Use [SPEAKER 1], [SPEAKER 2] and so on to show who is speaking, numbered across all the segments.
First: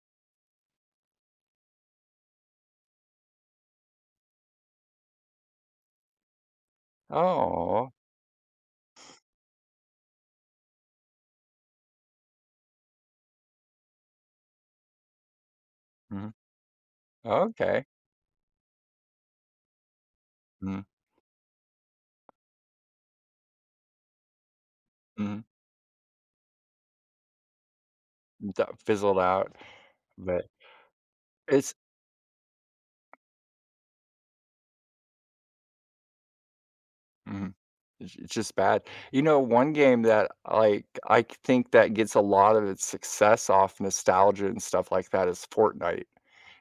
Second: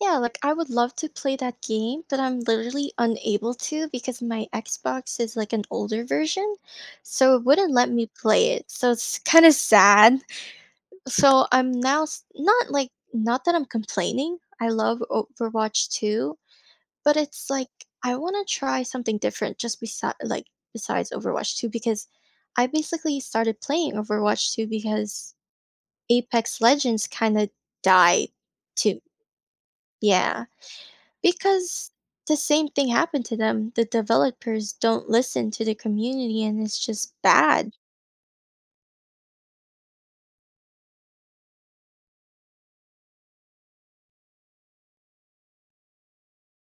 [SPEAKER 1] Yeah, like, I would love to play that game, but I'm literally unable to because my Xbox is, like, an older version, so it wouldn't let
[SPEAKER 2] Oh.
[SPEAKER 1] me play it, so it's, kinda, sad. So I'm now not, like not that I'm complaining. I love Overwatch
[SPEAKER 2] Mhm.
[SPEAKER 1] 2, but it's like
[SPEAKER 2] Okay.
[SPEAKER 1] I wanna try something different, just, besid like,
[SPEAKER 2] Mm.
[SPEAKER 1] besides Overwatch 2 because I basically started playing Overwatch 2 because
[SPEAKER 2] Mhm.
[SPEAKER 1] Apex Legends, kinda, died
[SPEAKER 2] That
[SPEAKER 1] too.
[SPEAKER 2] fizzled out,
[SPEAKER 1] Yeah,
[SPEAKER 2] but it's
[SPEAKER 1] because the same thing happened to them. The developers don't listen to the community, and it's, just,
[SPEAKER 2] Mhm.
[SPEAKER 1] bad.
[SPEAKER 2] It's it's, just, bad. You know, one game that, Iike I think that gets a lot of its success off nostalgia and stuff like that is Fortnite,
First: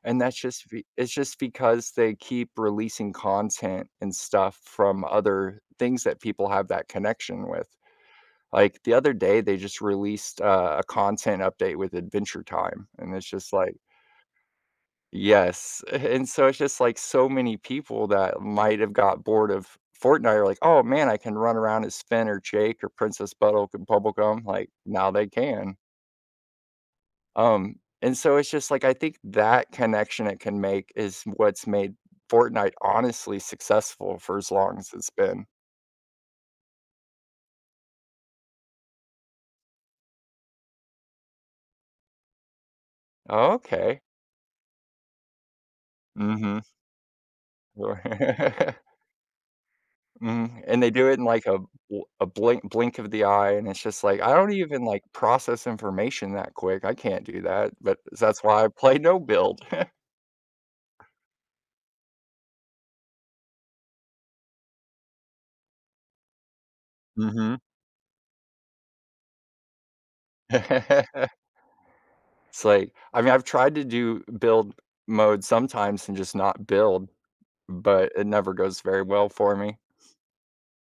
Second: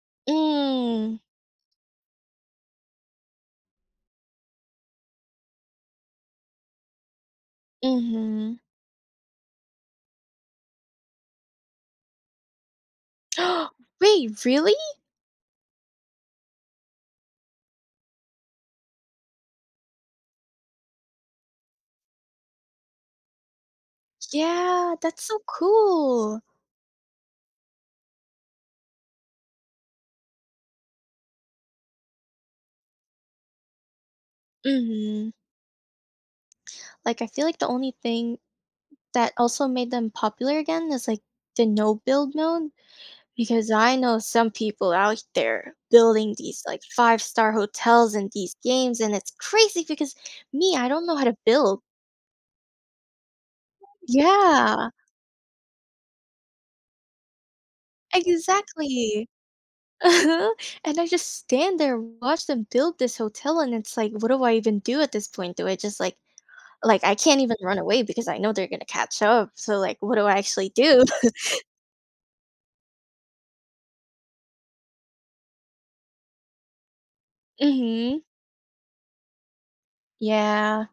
[SPEAKER 2] and that's, just, be it's,
[SPEAKER 1] Mm.
[SPEAKER 2] just, because they keep releasing content and stuff from other things that people have that connection with.
[SPEAKER 1] Mhm.
[SPEAKER 2] Like the other day, they, just, released a a content update with Adventure Time, and it's, just, like
[SPEAKER 1] Wait, really?
[SPEAKER 2] Yes, and so it's, just, like so many people that might have got bored of Fortnite are like, "Oh man, I can run around as Finn or Jake or Princess Bonnibel Bubblegum, like,
[SPEAKER 1] Yeah,
[SPEAKER 2] now
[SPEAKER 1] that's
[SPEAKER 2] they
[SPEAKER 1] so
[SPEAKER 2] can.
[SPEAKER 1] cool.
[SPEAKER 2] Um, and so it's, just, like, I think that connection it can make is what's made Fortnite honestly successful for as long as it's
[SPEAKER 1] Mhm.
[SPEAKER 2] been.
[SPEAKER 1] Like I feel like the only thing that also made them popular again is, like, the no build mode, because I
[SPEAKER 2] Okay.
[SPEAKER 1] know some people out there building
[SPEAKER 2] Mhm,
[SPEAKER 1] these, like, five-star
[SPEAKER 2] we're
[SPEAKER 1] hotels and these games and it's crazy because
[SPEAKER 2] Mhm,
[SPEAKER 1] me,
[SPEAKER 2] and
[SPEAKER 1] I
[SPEAKER 2] they
[SPEAKER 1] don't
[SPEAKER 2] do
[SPEAKER 1] know
[SPEAKER 2] it
[SPEAKER 1] how
[SPEAKER 2] in
[SPEAKER 1] to
[SPEAKER 2] like a
[SPEAKER 1] build.
[SPEAKER 2] w a blink blink of the eye, and it's, just, like, I don't even
[SPEAKER 1] Yeah.
[SPEAKER 2] like process information that quick. I can't do that, but that's why I play no
[SPEAKER 1] Exactly,
[SPEAKER 2] build.
[SPEAKER 1] and I, just, stand there and watch them build this hotel, and it's like, "What do I even do at this point? Do I, just, like like, I can't even
[SPEAKER 2] Mhm.
[SPEAKER 1] run away because I know they're gonna catch up, so like, what do I actually do?"
[SPEAKER 2] It's like I mean, I've tried to do build mode sometimes and, just, not build, but
[SPEAKER 1] Mhm.
[SPEAKER 2] it never goes very well for me.
[SPEAKER 1] Yeah.